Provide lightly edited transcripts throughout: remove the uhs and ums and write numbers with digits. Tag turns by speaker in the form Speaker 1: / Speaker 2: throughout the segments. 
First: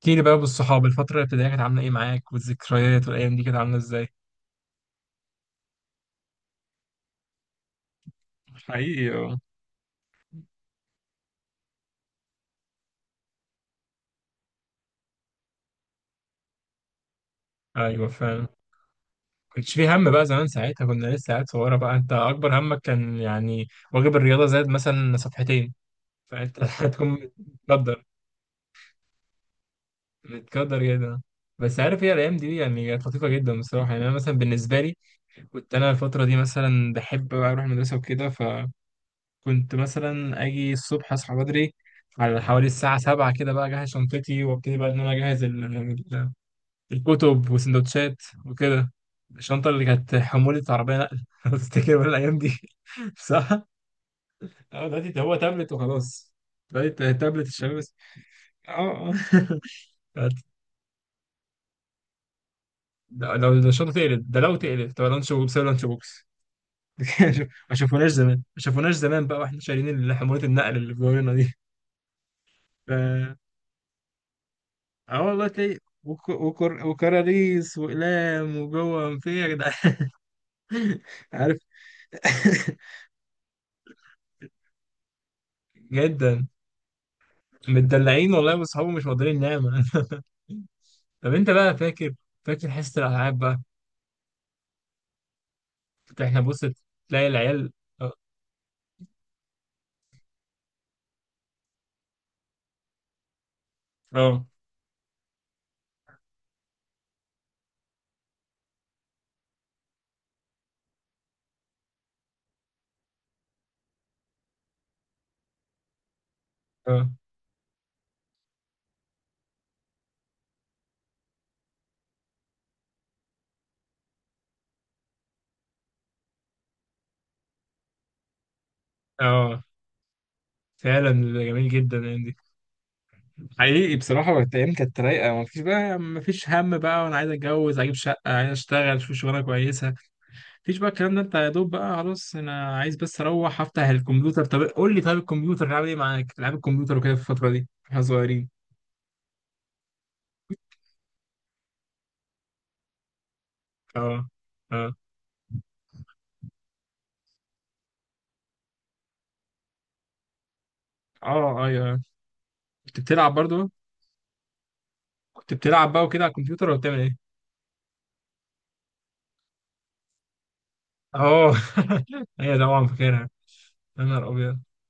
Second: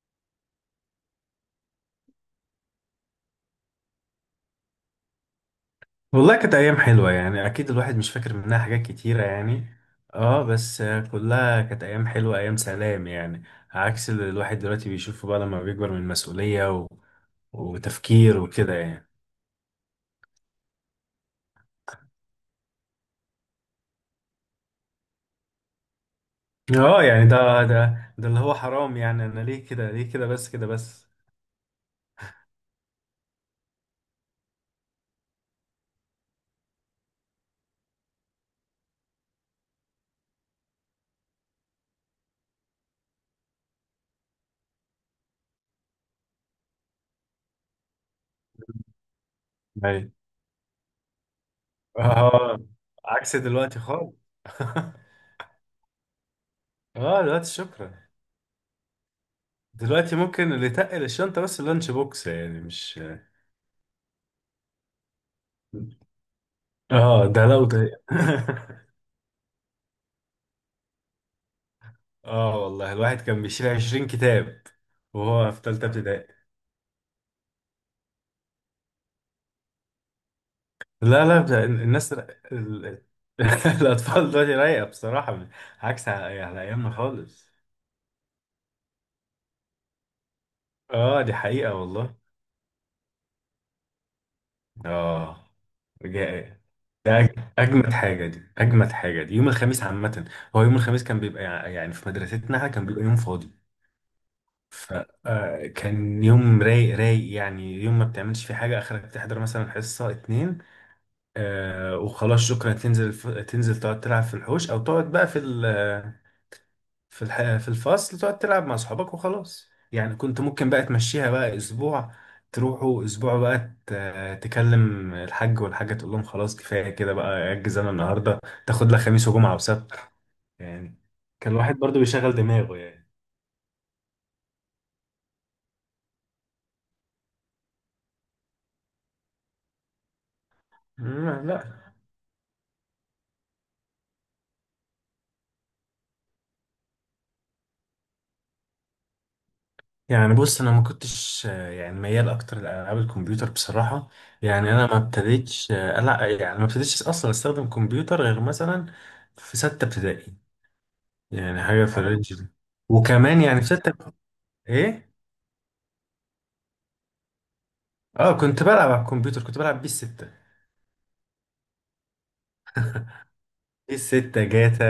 Speaker 1: احكي لي بقى بالصحاب الفترة الابتدائية كانت عاملة ايه معاك، والذكريات والأيام دي كانت عاملة ازاي؟
Speaker 2: والله كانت ايام حلوه، يعني اكيد الواحد مش فاكر منها حاجات
Speaker 1: حقيقي،
Speaker 2: كتيره
Speaker 1: اه.
Speaker 2: يعني. اه بس. كلها كانت ايام حلوه، ايام سلام يعني. عكس اللي الواحد دلوقتي بيشوفه بقى لما بيكبر من مسؤوليه و...
Speaker 1: أيوة،
Speaker 2: وتفكير
Speaker 1: فعلا.
Speaker 2: وكده يعني.
Speaker 1: كنتش في هم بقى زمان، ساعتها كنا لسه عيال صغيرة بقى. أنت أكبر همك كان يعني واجب الرياضة زاد مثلا صفحتين، فأنت
Speaker 2: اه
Speaker 1: هتكون
Speaker 2: يعني ده
Speaker 1: متقدر،
Speaker 2: ده ده اللي هو حرام، يعني انا ليه كده، ليه كده، بس كده
Speaker 1: متقدر
Speaker 2: بس.
Speaker 1: جدا. بس عارف ايه الأيام دي، يعني كانت لطيفة جدا بصراحة. يعني أنا مثلا بالنسبة لي كنت أنا الفترة دي مثلا بحب بقى أروح المدرسة وكده. كنت مثلا اجي الصبح اصحى بدري على حوالي الساعة سبعة كده، بقى اجهز شنطتي وابتدي بقى ان انا اجهز الكتب وسندوتشات وكده. الشنطة اللي
Speaker 2: ايوه.
Speaker 1: كانت حمولة عربية نقل لو تفتكر بقى الايام دي.
Speaker 2: اه عكس
Speaker 1: صح؟
Speaker 2: دلوقتي خالص.
Speaker 1: اه دلوقتي هو تابلت وخلاص. دلوقتي
Speaker 2: اه دلوقتي
Speaker 1: تابلت الشباب بس.
Speaker 2: شكرا.
Speaker 1: اه،
Speaker 2: دلوقتي
Speaker 1: اه.
Speaker 2: ممكن اللي تقل الشنطه بس اللانش بوكس، يعني مش.
Speaker 1: لو الشنطة تقلب، ده لو تقلب، طب لانش بوكس ولا لانش بوكس.
Speaker 2: اه ده لو
Speaker 1: ما
Speaker 2: ده
Speaker 1: شافوناش زمان، ما شافوناش زمان بقى واحنا شايلين حمولة النقل اللي في دورنا
Speaker 2: اه والله
Speaker 1: دي.
Speaker 2: الواحد كان بيشيل 20 كتاب
Speaker 1: اه والله
Speaker 2: وهو في
Speaker 1: تلاقي
Speaker 2: تالتة ابتدائي.
Speaker 1: وكراريس وأقلام وجوه في إيه يا جدعان.
Speaker 2: لا لا،
Speaker 1: عارف.
Speaker 2: ده الناس ال... الأطفال دلوقتي رايقة بصراحة، عكس على
Speaker 1: جدا،
Speaker 2: على أيامنا خالص.
Speaker 1: متدلعين والله واصحابه مش مقدرين نعمة.
Speaker 2: اه
Speaker 1: طب
Speaker 2: دي
Speaker 1: انت
Speaker 2: حقيقة
Speaker 1: بقى فاكر
Speaker 2: والله.
Speaker 1: فاكر حصة الألعاب بقى.
Speaker 2: اه
Speaker 1: كنت احنا بص،
Speaker 2: جاء. ده
Speaker 1: تلاقي العيال.
Speaker 2: أجمد
Speaker 1: اه،
Speaker 2: حاجة دي، أجمد حاجة دي يوم الخميس عامة. هو يوم الخميس كان بيبقى يعني في مدرستنا إحنا كان بيبقى يوم فاضي.
Speaker 1: اه،
Speaker 2: فكان يوم رايق رايق، يعني يوم ما بتعملش فيه حاجة، آخرك تحضر مثلا حصة اتنين. وخلاص شكرا، تنزل تنزل تقعد تلعب في الحوش او تقعد بقى في ال...
Speaker 1: اه،
Speaker 2: في الفصل تقعد تلعب مع اصحابك وخلاص، يعني كنت ممكن بقى تمشيها بقى اسبوع. تروحوا اسبوع بقى تكلم الحاج والحاجه، تقول لهم خلاص كفايه كده بقى، اجز انا النهارده، تاخد لك خميس وجمعه
Speaker 1: آه.
Speaker 2: وسبت يعني.
Speaker 1: فعلا.
Speaker 2: كان
Speaker 1: جميل
Speaker 2: الواحد
Speaker 1: جدا
Speaker 2: برضو
Speaker 1: الايام
Speaker 2: بيشغل
Speaker 1: دي،
Speaker 2: دماغه يعني.
Speaker 1: حقيقي بصراحة. وقت ايام كانت رايقة، مفيش هم بقى. وانا عايز اتجوز اجيب شقة، عايز اشتغل اشوف شغلانة كويسة. مفيش بقى الكلام ده، انت يا دوب
Speaker 2: لا.
Speaker 1: بقى خلاص انا عايز بس اروح افتح الكمبيوتر. طب قول لي، طيب الكمبيوتر لعب ايه معاك؟ العاب الكمبيوتر وكده في الفتره دي احنا صغيرين.
Speaker 2: يعني بص، انا ما كنتش يعني ميال اكتر لالعاب الكمبيوتر بصراحه.
Speaker 1: اه،
Speaker 2: يعني انا
Speaker 1: اه،
Speaker 2: ما ابتديتش لا يعني ما ابتديتش اصلا استخدم كمبيوتر غير مثلا في سته ابتدائي. يعني
Speaker 1: اه،
Speaker 2: حاجه في
Speaker 1: ايوه.
Speaker 2: الرينج ده.
Speaker 1: كنت بتلعب
Speaker 2: وكمان يعني في
Speaker 1: برضو؟
Speaker 2: سته. ايه.
Speaker 1: كنت بتلعب بقى وكده على الكمبيوتر ولا بتعمل ايه؟
Speaker 2: اه كنت بلعب على الكمبيوتر، كنت بلعب بيه السته.
Speaker 1: اه. هي طبعا فاكرها.
Speaker 2: بيه
Speaker 1: يا نهار
Speaker 2: السته
Speaker 1: ابيض.
Speaker 2: جاتا.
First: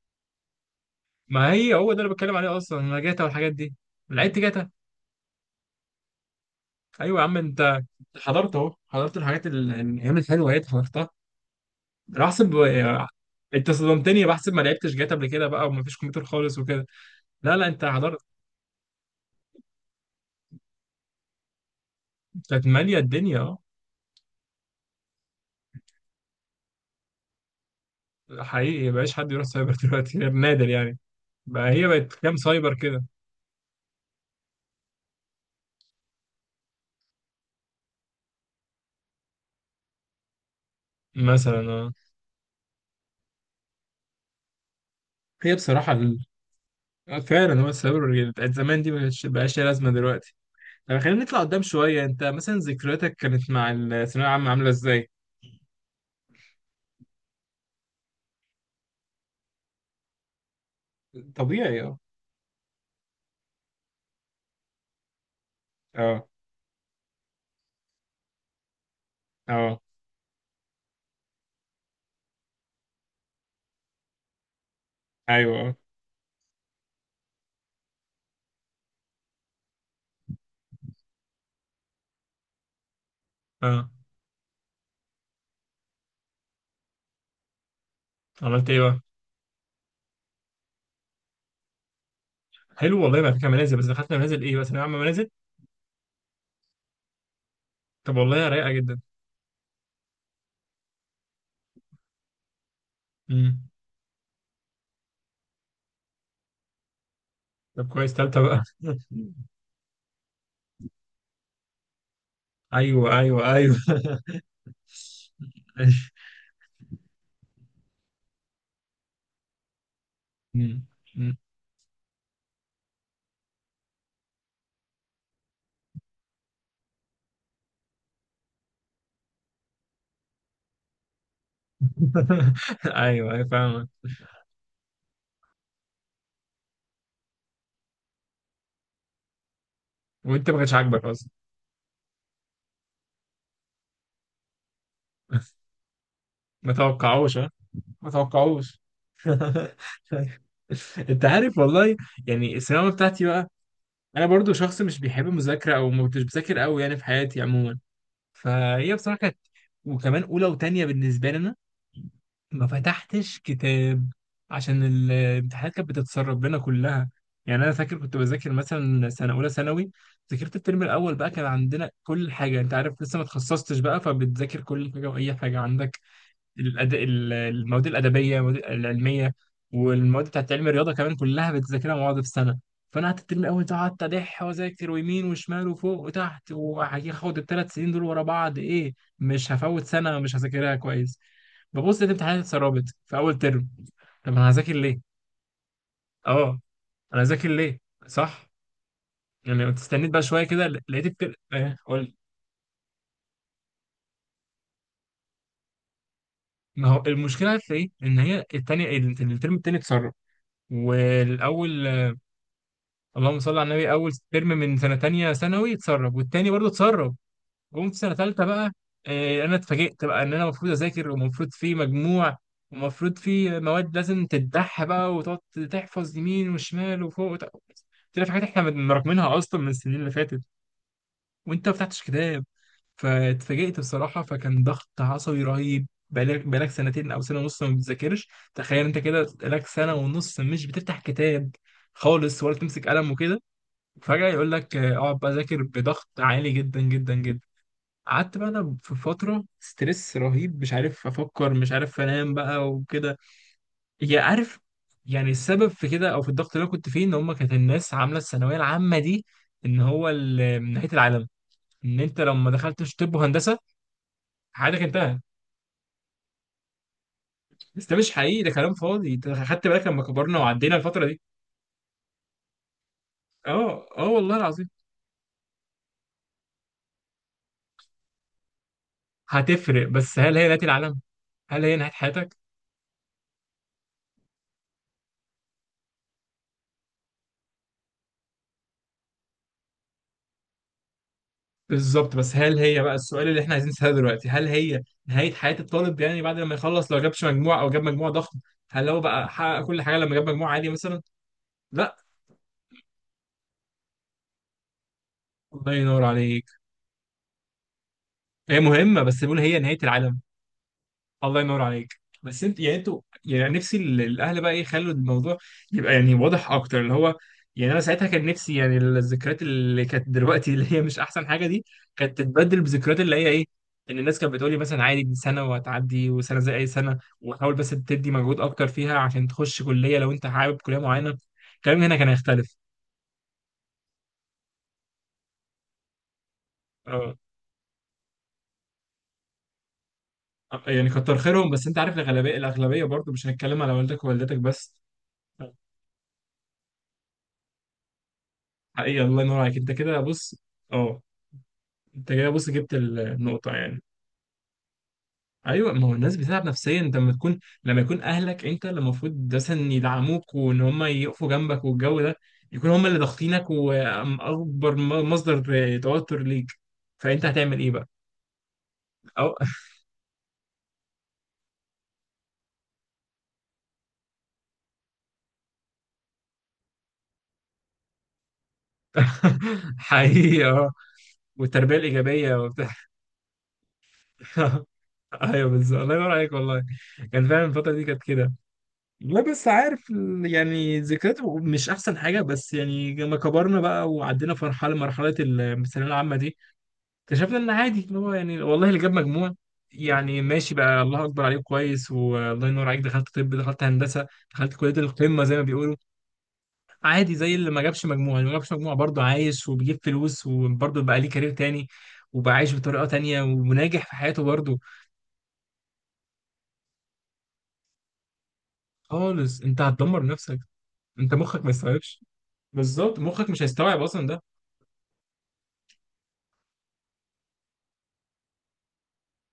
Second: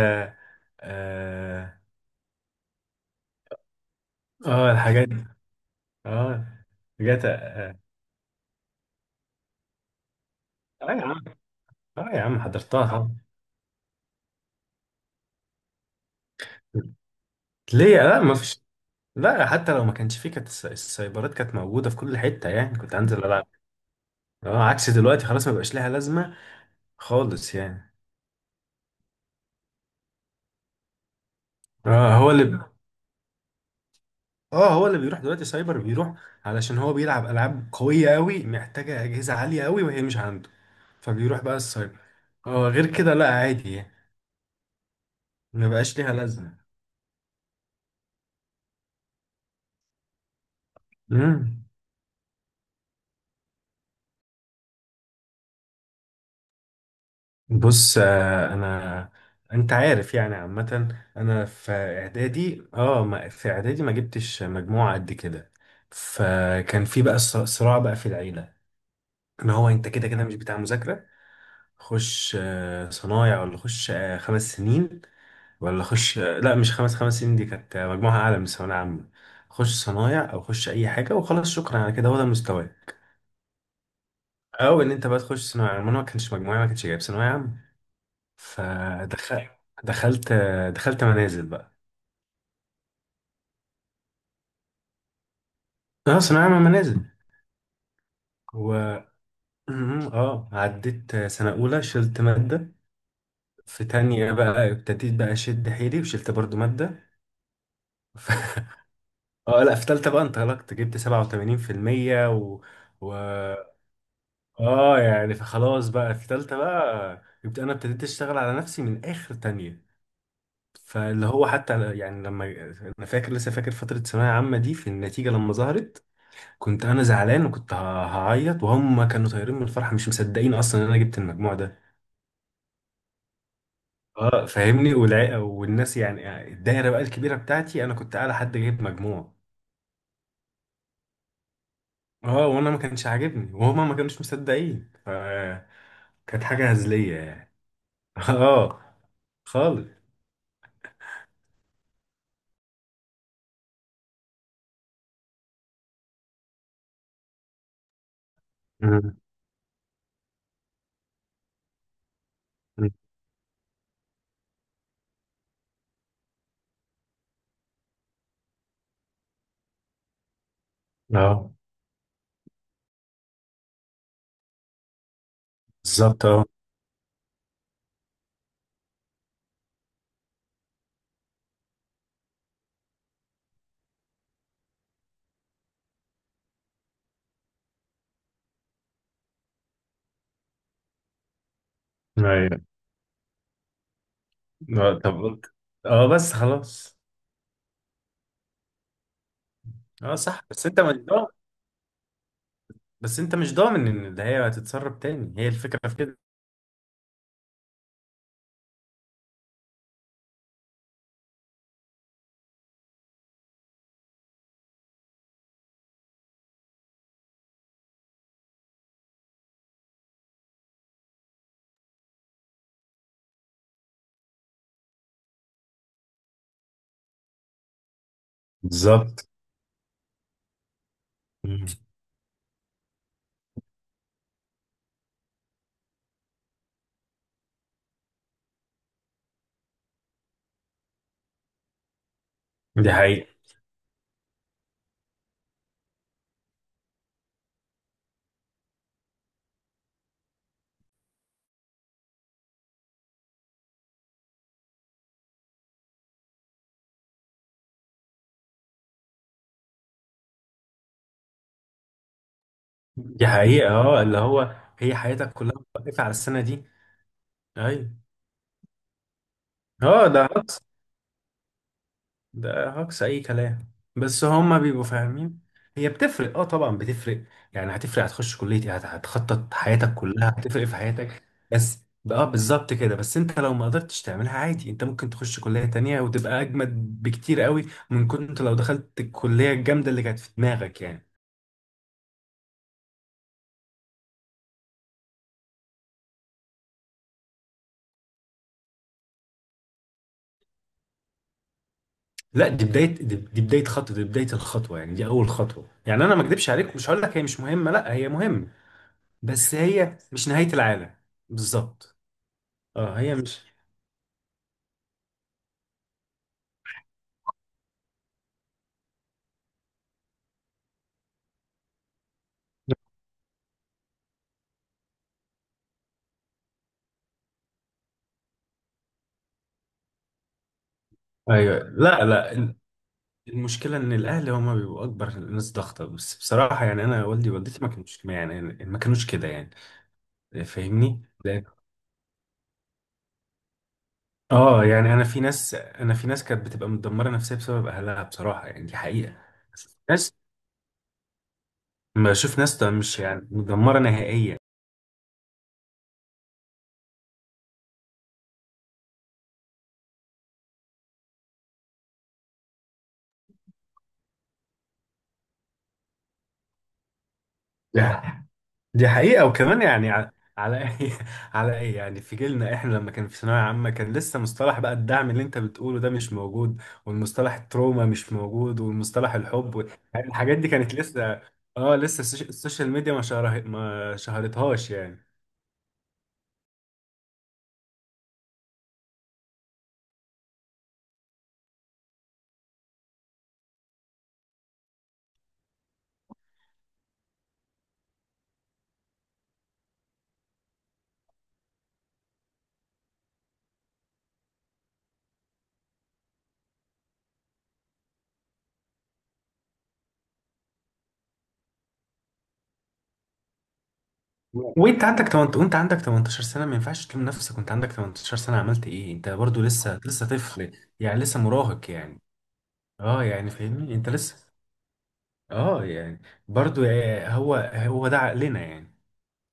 Speaker 1: ما هي
Speaker 2: اه,
Speaker 1: هو ده اللي بتكلم عليه اصلا، انا جاتا والحاجات دي. لعبت جاتا.
Speaker 2: آه الحاجات دي. اه
Speaker 1: ايوه يا
Speaker 2: جاتا
Speaker 1: عم
Speaker 2: اه.
Speaker 1: انت، حضرت اهو، حضرت الحاجات الايام الحلوه اهي،
Speaker 2: آه يا
Speaker 1: حضرتها.
Speaker 2: عم. اه يا
Speaker 1: انا
Speaker 2: عم
Speaker 1: احسب،
Speaker 2: حضرتها طبعاً.
Speaker 1: انت صدمتني بحسب ما لعبتش جاتا قبل كده بقى ومفيش كمبيوتر خالص وكده. لا لا انت
Speaker 2: ليه؟ لا
Speaker 1: حضرت.
Speaker 2: ما فيش. لا، حتى لو ما كانش فيه، كانت السايبرات كانت موجودة في كل حتة،
Speaker 1: كانت
Speaker 2: يعني كنت
Speaker 1: ماليه
Speaker 2: هنزل
Speaker 1: الدنيا،
Speaker 2: ألعب.
Speaker 1: اه.
Speaker 2: اه عكس دلوقتي خلاص، ما بقاش لها لازمة خالص يعني.
Speaker 1: حقيقي مبقاش حد يروح سايبر دلوقتي غير نادر يعني. بقى هي بقت
Speaker 2: اه هو
Speaker 1: كام
Speaker 2: اللي
Speaker 1: سايبر كده؟
Speaker 2: اه هو اللي بيروح دلوقتي سايبر، بيروح علشان هو بيلعب ألعاب قوية قوي، محتاجة أجهزة عالية قوي وهي مش عنده، فبيروح بقى
Speaker 1: مثلا، اه.
Speaker 2: السايبر. اه غير كده لا، عادي يعني.
Speaker 1: هي
Speaker 2: ما
Speaker 1: بصراحه
Speaker 2: بقاش ليها لازمة.
Speaker 1: اه فعلا، هو السايبر اللي بتاعت زمان دي بقاش ليها لازمه دلوقتي. طب خلينا نطلع
Speaker 2: مم.
Speaker 1: قدام شويه، انت مثلا ذكرياتك كانت مع الثانويه العامه عامله ازاي؟
Speaker 2: بص آه، انا انت عارف يعني عامه، انا في
Speaker 1: طبيعي، اه.
Speaker 2: اعدادي اه ما- في اعدادي ما جبتش مجموعه قد كده.
Speaker 1: اه،
Speaker 2: فكان في بقى صراع بقى في العيله، ان هو
Speaker 1: اه،
Speaker 2: انت كده كده مش بتاع مذاكره. خش صنايع ولا خش 5 سنين،
Speaker 1: ايوه، اه،
Speaker 2: ولا خش لا مش خمس سنين دي كانت مجموعه اعلى من الثانويه العامه. خش صنايع او خش اي حاجه وخلاص شكرا، على كده هو ده مستواك.
Speaker 1: اه.
Speaker 2: او ان انت بقى تخش ثانويه عامه، انا ما كانش مجموعي، ما كانش جايب ثانويه عامه.
Speaker 1: عملت ايه بقى؟
Speaker 2: فدخلت. دخلت دخلت منازل بقى.
Speaker 1: حلو والله بقى فكره منازل، بس دخلت منازل ايه بقى، ثانويه عامه منازل؟
Speaker 2: اه ثانوية عامة منازل.
Speaker 1: طب والله رايقه
Speaker 2: و
Speaker 1: جدا.
Speaker 2: مم، اه عديت سنة أولى، شلت مادة.
Speaker 1: امم.
Speaker 2: في تانية بقى ابتديت بقى أشد حيلي وشلت برضو مادة.
Speaker 1: طب كويس،
Speaker 2: ف...
Speaker 1: تالتة بقى.
Speaker 2: اه لا، في تالتة بقى انطلقت، جبت 87% و... و...
Speaker 1: ايوه ايوه ايوه.
Speaker 2: اه يعني فخلاص بقى في تالتة بقى أنا ابتديت أشتغل على نفسي من آخر تانية.
Speaker 1: مم.
Speaker 2: فاللي
Speaker 1: مم.
Speaker 2: هو حتى يعني لما. أنا لسه فاكر فترة ثانوية عامة دي، في النتيجة لما ظهرت كنت انا زعلان، وكنت هعيط، وهم كانوا طايرين من الفرحه، مش مصدقين اصلا ان انا جبت المجموع ده.
Speaker 1: ايوه ايوه فاهمك.
Speaker 2: اه فاهمني، والناس يعني الدايره بقى الكبيره بتاعتي، انا كنت اعلى حد جايب مجموع.
Speaker 1: وانت ما كانش عاجبك اصلا.
Speaker 2: اه وانا ما كانش عاجبني، وهما ما كانوش مصدقين ف كانت حاجه
Speaker 1: ما
Speaker 2: هزليه
Speaker 1: توقعوش ها،
Speaker 2: يعني.
Speaker 1: ما توقعوش.
Speaker 2: اه خالص.
Speaker 1: انت عارف والله، يعني الثانويه بتاعتي بقى، انا برضو شخص مش بيحب المذاكره، او ما كنتش بذاكر قوي يعني في حياتي عموما. فهي
Speaker 2: مم.
Speaker 1: بصراحة كانت، وكمان أولى وتانية بالنسبة لنا ما
Speaker 2: مم.
Speaker 1: فتحتش كتاب عشان الامتحانات كانت بتتسرب بينا كلها. يعني انا فاكر كنت بذاكر مثلا سنه اولى ثانوي، ذاكرت الترم الاول بقى، كان
Speaker 2: اه
Speaker 1: عندنا كل حاجه انت عارف لسه ما تخصصتش بقى، فبتذاكر كل حاجه واي حاجه عندك.
Speaker 2: بالظبط اه.
Speaker 1: المواد الأدبية، المواد العلمية، والمواد بتاعت علم الرياضة كمان، كلها بتذاكرها مع بعض في السنة. فأنا قعدت الترم الأول ده، قعدت أدح وأذاكر ويمين وشمال وفوق وتحت، وهاخد الثلاث سنين دول ورا بعض، إيه مش هفوت سنة مش هذاكرها كويس. ببص لقيت امتحانات
Speaker 2: ايوه،
Speaker 1: اتسربت في أول ترم. طب أنا هذاكر ليه؟
Speaker 2: طب قلت. اه بس
Speaker 1: أه.
Speaker 2: خلاص.
Speaker 1: أنا هذاكر ليه؟ صح؟ يعني كنت استنيت
Speaker 2: اه
Speaker 1: بقى شوية
Speaker 2: صح، بس
Speaker 1: كده،
Speaker 2: انت مش
Speaker 1: لقيت
Speaker 2: ضامن
Speaker 1: الترم إيه قول.
Speaker 2: بس انت مش ضامن ان ده هي هتتسرب تاني، هي الفكره في كده.
Speaker 1: ما هو المشكلة في إيه؟ إن هي الترم التاني اتسرب، والأول، اللهم صل على النبي، اول ترم من سنه تانية ثانوي اتسرب، والتاني برضه اتسرب. جم في سنه تالتة بقى، انا اتفاجئت بقى ان انا المفروض اذاكر، ومفروض في مجموع، ومفروض في مواد لازم تتدح بقى، وتقعد تحفظ يمين وشمال وفوق طلع في حاجات احنا
Speaker 2: بالظبط.
Speaker 1: راكمينها اصلا من السنين اللي فاتت، وانت ما فتحتش كتاب. فاتفاجئت بصراحه، فكان ضغط عصبي رهيب. بقالك سنتين او سنه ونص ما بتذاكرش، تخيل انت كده بقالك سنه ونص مش بتفتح كتاب خالص ولا تمسك
Speaker 2: دي
Speaker 1: قلم
Speaker 2: حقيقة
Speaker 1: وكده. فجأة يقول لك اقعد بقى ذاكر بضغط عالي جدا جدا جدا. قعدت بقى انا في فترة ستريس رهيب مش عارف افكر، مش عارف انام بقى وكده. يا عارف، يعني السبب في كده او في الضغط اللي انا كنت فيه، ان هم كانت الناس عاملة الثانوية العامة دي ان هو من نهاية العالم، ان انت لو ما دخلتش طب
Speaker 2: دي
Speaker 1: وهندسة
Speaker 2: حقيقة اه، اللي هو
Speaker 1: حياتك
Speaker 2: هي
Speaker 1: انتهت.
Speaker 2: حياتك كلها واقفة على السنة دي.
Speaker 1: بس
Speaker 2: ايوه.
Speaker 1: ده مش حقيقي، ده كلام فاضي. انت خدت بالك لما
Speaker 2: اه ده
Speaker 1: كبرنا
Speaker 2: هجص
Speaker 1: وعدينا الفترة دي؟
Speaker 2: ده هجص اي كلام.
Speaker 1: اه، اه،
Speaker 2: بس
Speaker 1: والله
Speaker 2: هما
Speaker 1: العظيم.
Speaker 2: بيبقوا فاهمين. هي بتفرق، طبعا بتفرق. يعني هتفرق، هتخش كلية ايه، هتخطط
Speaker 1: هتفرق،
Speaker 2: حياتك
Speaker 1: بس
Speaker 2: كلها،
Speaker 1: هل هي نهاية
Speaker 2: هتفرق في
Speaker 1: العالم؟
Speaker 2: حياتك.
Speaker 1: هل هي
Speaker 2: بس
Speaker 1: نهاية
Speaker 2: اه
Speaker 1: حياتك؟
Speaker 2: بالظبط كده، بس انت لو ما قدرتش تعملها عادي، انت ممكن تخش كلية تانية وتبقى اجمد بكتير قوي من كنت لو دخلت الكلية الجامدة اللي كانت في دماغك يعني.
Speaker 1: بالظبط، بس هل هي بقى السؤال اللي احنا عايزين نسأله دلوقتي، هل هي نهاية حياة الطالب يعني بعد لما يخلص لو جابش مجموع او جاب مجموع ضخم؟ هل هو بقى حقق كل حاجة لما جاب مجموع عالي مثلا؟ لا.
Speaker 2: لا دي بدايه دي بدايه خطوه، دي بدايه الخطوه، يعني دي اول خطوه.
Speaker 1: الله ينور
Speaker 2: يعني انا ما
Speaker 1: عليك.
Speaker 2: اكدبش عليك، مش هقول لك هي مش مهمه، لا هي مهمه،
Speaker 1: هي مهمة، بس بيقول
Speaker 2: بس
Speaker 1: هي نهاية
Speaker 2: هي
Speaker 1: العالم.
Speaker 2: مش نهايه العالم.
Speaker 1: الله ينور
Speaker 2: بالظبط
Speaker 1: عليك، بس انت يعني،
Speaker 2: اه
Speaker 1: انتوا
Speaker 2: هي مش.
Speaker 1: يعني نفسي الاهل بقى ايه يخلوا الموضوع يبقى يعني واضح اكتر اللي هو، يعني انا ساعتها كان نفسي يعني الذكريات اللي كانت دلوقتي اللي هي مش احسن حاجه دي كانت تتبدل بذكريات اللي هي ايه، ان الناس كانت بتقولي مثلا عادي، دي سنه وهتعدي، وسنه زي اي سنه، وحاول بس تدي مجهود اكتر فيها عشان تخش كليه لو انت حابب كليه معينه.
Speaker 2: ايوه
Speaker 1: الكلام هنا
Speaker 2: لا
Speaker 1: كان
Speaker 2: لا.
Speaker 1: هيختلف.
Speaker 2: المشكله ان الاهل هم بيبقوا اكبر ناس ضغطه، بس بصراحه يعني انا
Speaker 1: اه،
Speaker 2: والدي ووالدتي ما كانوش يعني، ما كانوش كده يعني.
Speaker 1: يعني
Speaker 2: فاهمني
Speaker 1: كتر
Speaker 2: لأن-.
Speaker 1: خيرهم، بس انت عارف الاغلبيه الاغلبيه برضه. مش هنتكلم على والدك ووالدتك
Speaker 2: اه
Speaker 1: بس.
Speaker 2: يعني انا في ناس كانت بتبقى متدمره نفسيا بسبب اهلها بصراحه، يعني دي
Speaker 1: حقيقه.
Speaker 2: حقيقه.
Speaker 1: الله ينور عليك. انت كده،
Speaker 2: ناس.
Speaker 1: بص، اه.
Speaker 2: ما
Speaker 1: انت جاي،
Speaker 2: بشوف
Speaker 1: بص،
Speaker 2: ناس
Speaker 1: جبت
Speaker 2: مش يعني
Speaker 1: النقطة
Speaker 2: مدمره
Speaker 1: يعني.
Speaker 2: نهائيا.
Speaker 1: ايوه، ما هو الناس بتتعب نفسيا، انت لما يكون اهلك انت اللي المفروض مثلا يدعموك وان هم يقفوا جنبك والجو ده، يكون هم اللي ضاغطينك واكبر مصدر توتر ليك. فانت هتعمل ايه بقى؟
Speaker 2: دي حقيقة،
Speaker 1: أو.
Speaker 2: وكمان يعني ع-. على ايه على ايه، يعني في جيلنا احنا لما كان في ثانوية عامة، كان لسه مصطلح بقى الدعم اللي انت بتقوله ده مش موجود، والمصطلح التروما مش موجود، والمصطلح الحب و-. يعني الحاجات
Speaker 1: حقيقي،
Speaker 2: دي
Speaker 1: اه.
Speaker 2: كانت لسه.
Speaker 1: والتربية
Speaker 2: اه لسه
Speaker 1: الإيجابية وبتاع.
Speaker 2: السوشيال ميديا ما شهرتهاش يعني.
Speaker 1: ايوه بالظبط، الله ينور عليك والله، كان فعلا الفترة دي كانت كده. لا بس عارف يعني ذكريات مش احسن حاجه، بس يعني لما كبرنا بقى وعدينا في مرحله الثانويه العامه دي، اكتشفنا ان عادي اللي هو يعني، والله اللي جاب مجموع يعني ماشي بقى الله اكبر عليك كويس، والله ينور عليك دخلت طب، دخلت هندسه، دخلت كليه القمه زي ما بيقولوا، عادي زي اللي ما جابش مجموع. اللي ما جابش مجموع برضه عايش وبيجيب فلوس وبرضه بقى ليه كارير تاني، وبقى عايش بطريقه تانيه وناجح في حياته برضه.
Speaker 2: وانت عندك 18، وانت عندك 18 سنة ما ينفعش تلوم نفسك، وانت عندك 18 سنة عملت ايه، انت
Speaker 1: خالص
Speaker 2: برضو
Speaker 1: انت
Speaker 2: لسه
Speaker 1: هتدمر
Speaker 2: لسه
Speaker 1: نفسك.
Speaker 2: طفل، يعني
Speaker 1: انت
Speaker 2: لسه
Speaker 1: مخك ما
Speaker 2: مراهق يعني.
Speaker 1: يستوعبش، بالظبط
Speaker 2: اه
Speaker 1: مخك
Speaker 2: يعني
Speaker 1: مش
Speaker 2: فاهمني،
Speaker 1: هيستوعب
Speaker 2: انت
Speaker 1: اصلا
Speaker 2: لسه.
Speaker 1: ده.
Speaker 2: اه يعني برضو هو هو ده عقلنا يعني.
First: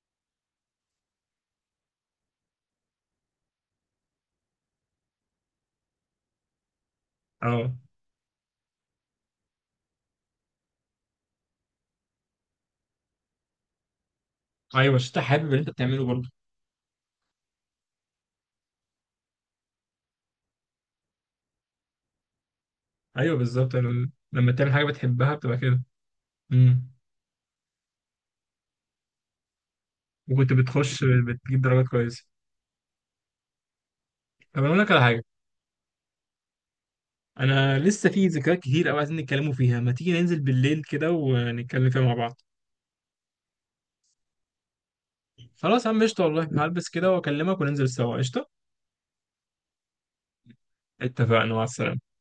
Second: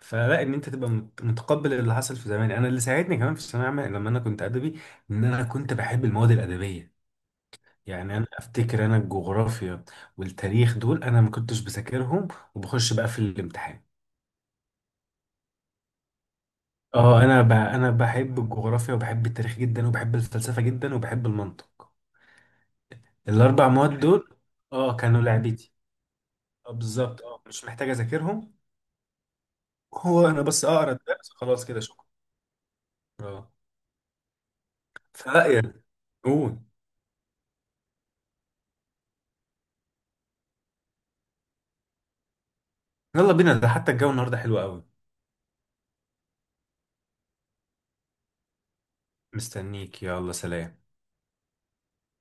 Speaker 2: فلا ان انت تبقى متقبل اللي حصل في زمان. انا اللي ساعدني كمان في الثانويه العامه لما انا كنت ادبي، ان انا كنت بحب المواد الادبيه.
Speaker 1: اه
Speaker 2: يعني انا افتكر انا الجغرافيا والتاريخ دول انا ما كنتش بذاكرهم، وبخش بقى في الامتحان.
Speaker 1: ايوه، عشان انت حابب اللي انت بتعمله برضه.
Speaker 2: اه انا بحب الجغرافيا، وبحب التاريخ جدا، وبحب الفلسفه جدا، وبحب المنطق.
Speaker 1: ايوه
Speaker 2: الاربع
Speaker 1: بالظبط،
Speaker 2: مواد
Speaker 1: لما
Speaker 2: دول
Speaker 1: لما تعمل حاجه
Speaker 2: اه كانوا
Speaker 1: بتحبها بتبقى
Speaker 2: لعبتي.
Speaker 1: كده.
Speaker 2: اه
Speaker 1: امم.
Speaker 2: بالظبط، اه مش محتاج اذاكرهم. هو انا
Speaker 1: وكنت
Speaker 2: بس اقرا
Speaker 1: بتخش
Speaker 2: الدرس
Speaker 1: بتجيب
Speaker 2: خلاص كده
Speaker 1: درجات
Speaker 2: شكرا.
Speaker 1: كويسه.
Speaker 2: اه
Speaker 1: طب انا اقول لك على حاجه،
Speaker 2: فلا يعني. قول.
Speaker 1: انا لسه في ذكريات كتير قوي عايزين نتكلموا فيها، ما تيجي ننزل بالليل كده ونتكلم فيها مع بعض.
Speaker 2: يلا بينا، ده حتى الجو النهارده حلو قوي.
Speaker 1: خلاص يا عم قشطه والله، هلبس كده واكلمك وننزل سوا قشطه.
Speaker 2: مستنيك، يلا سلام.
Speaker 1: اتفقنا، مع السلامه.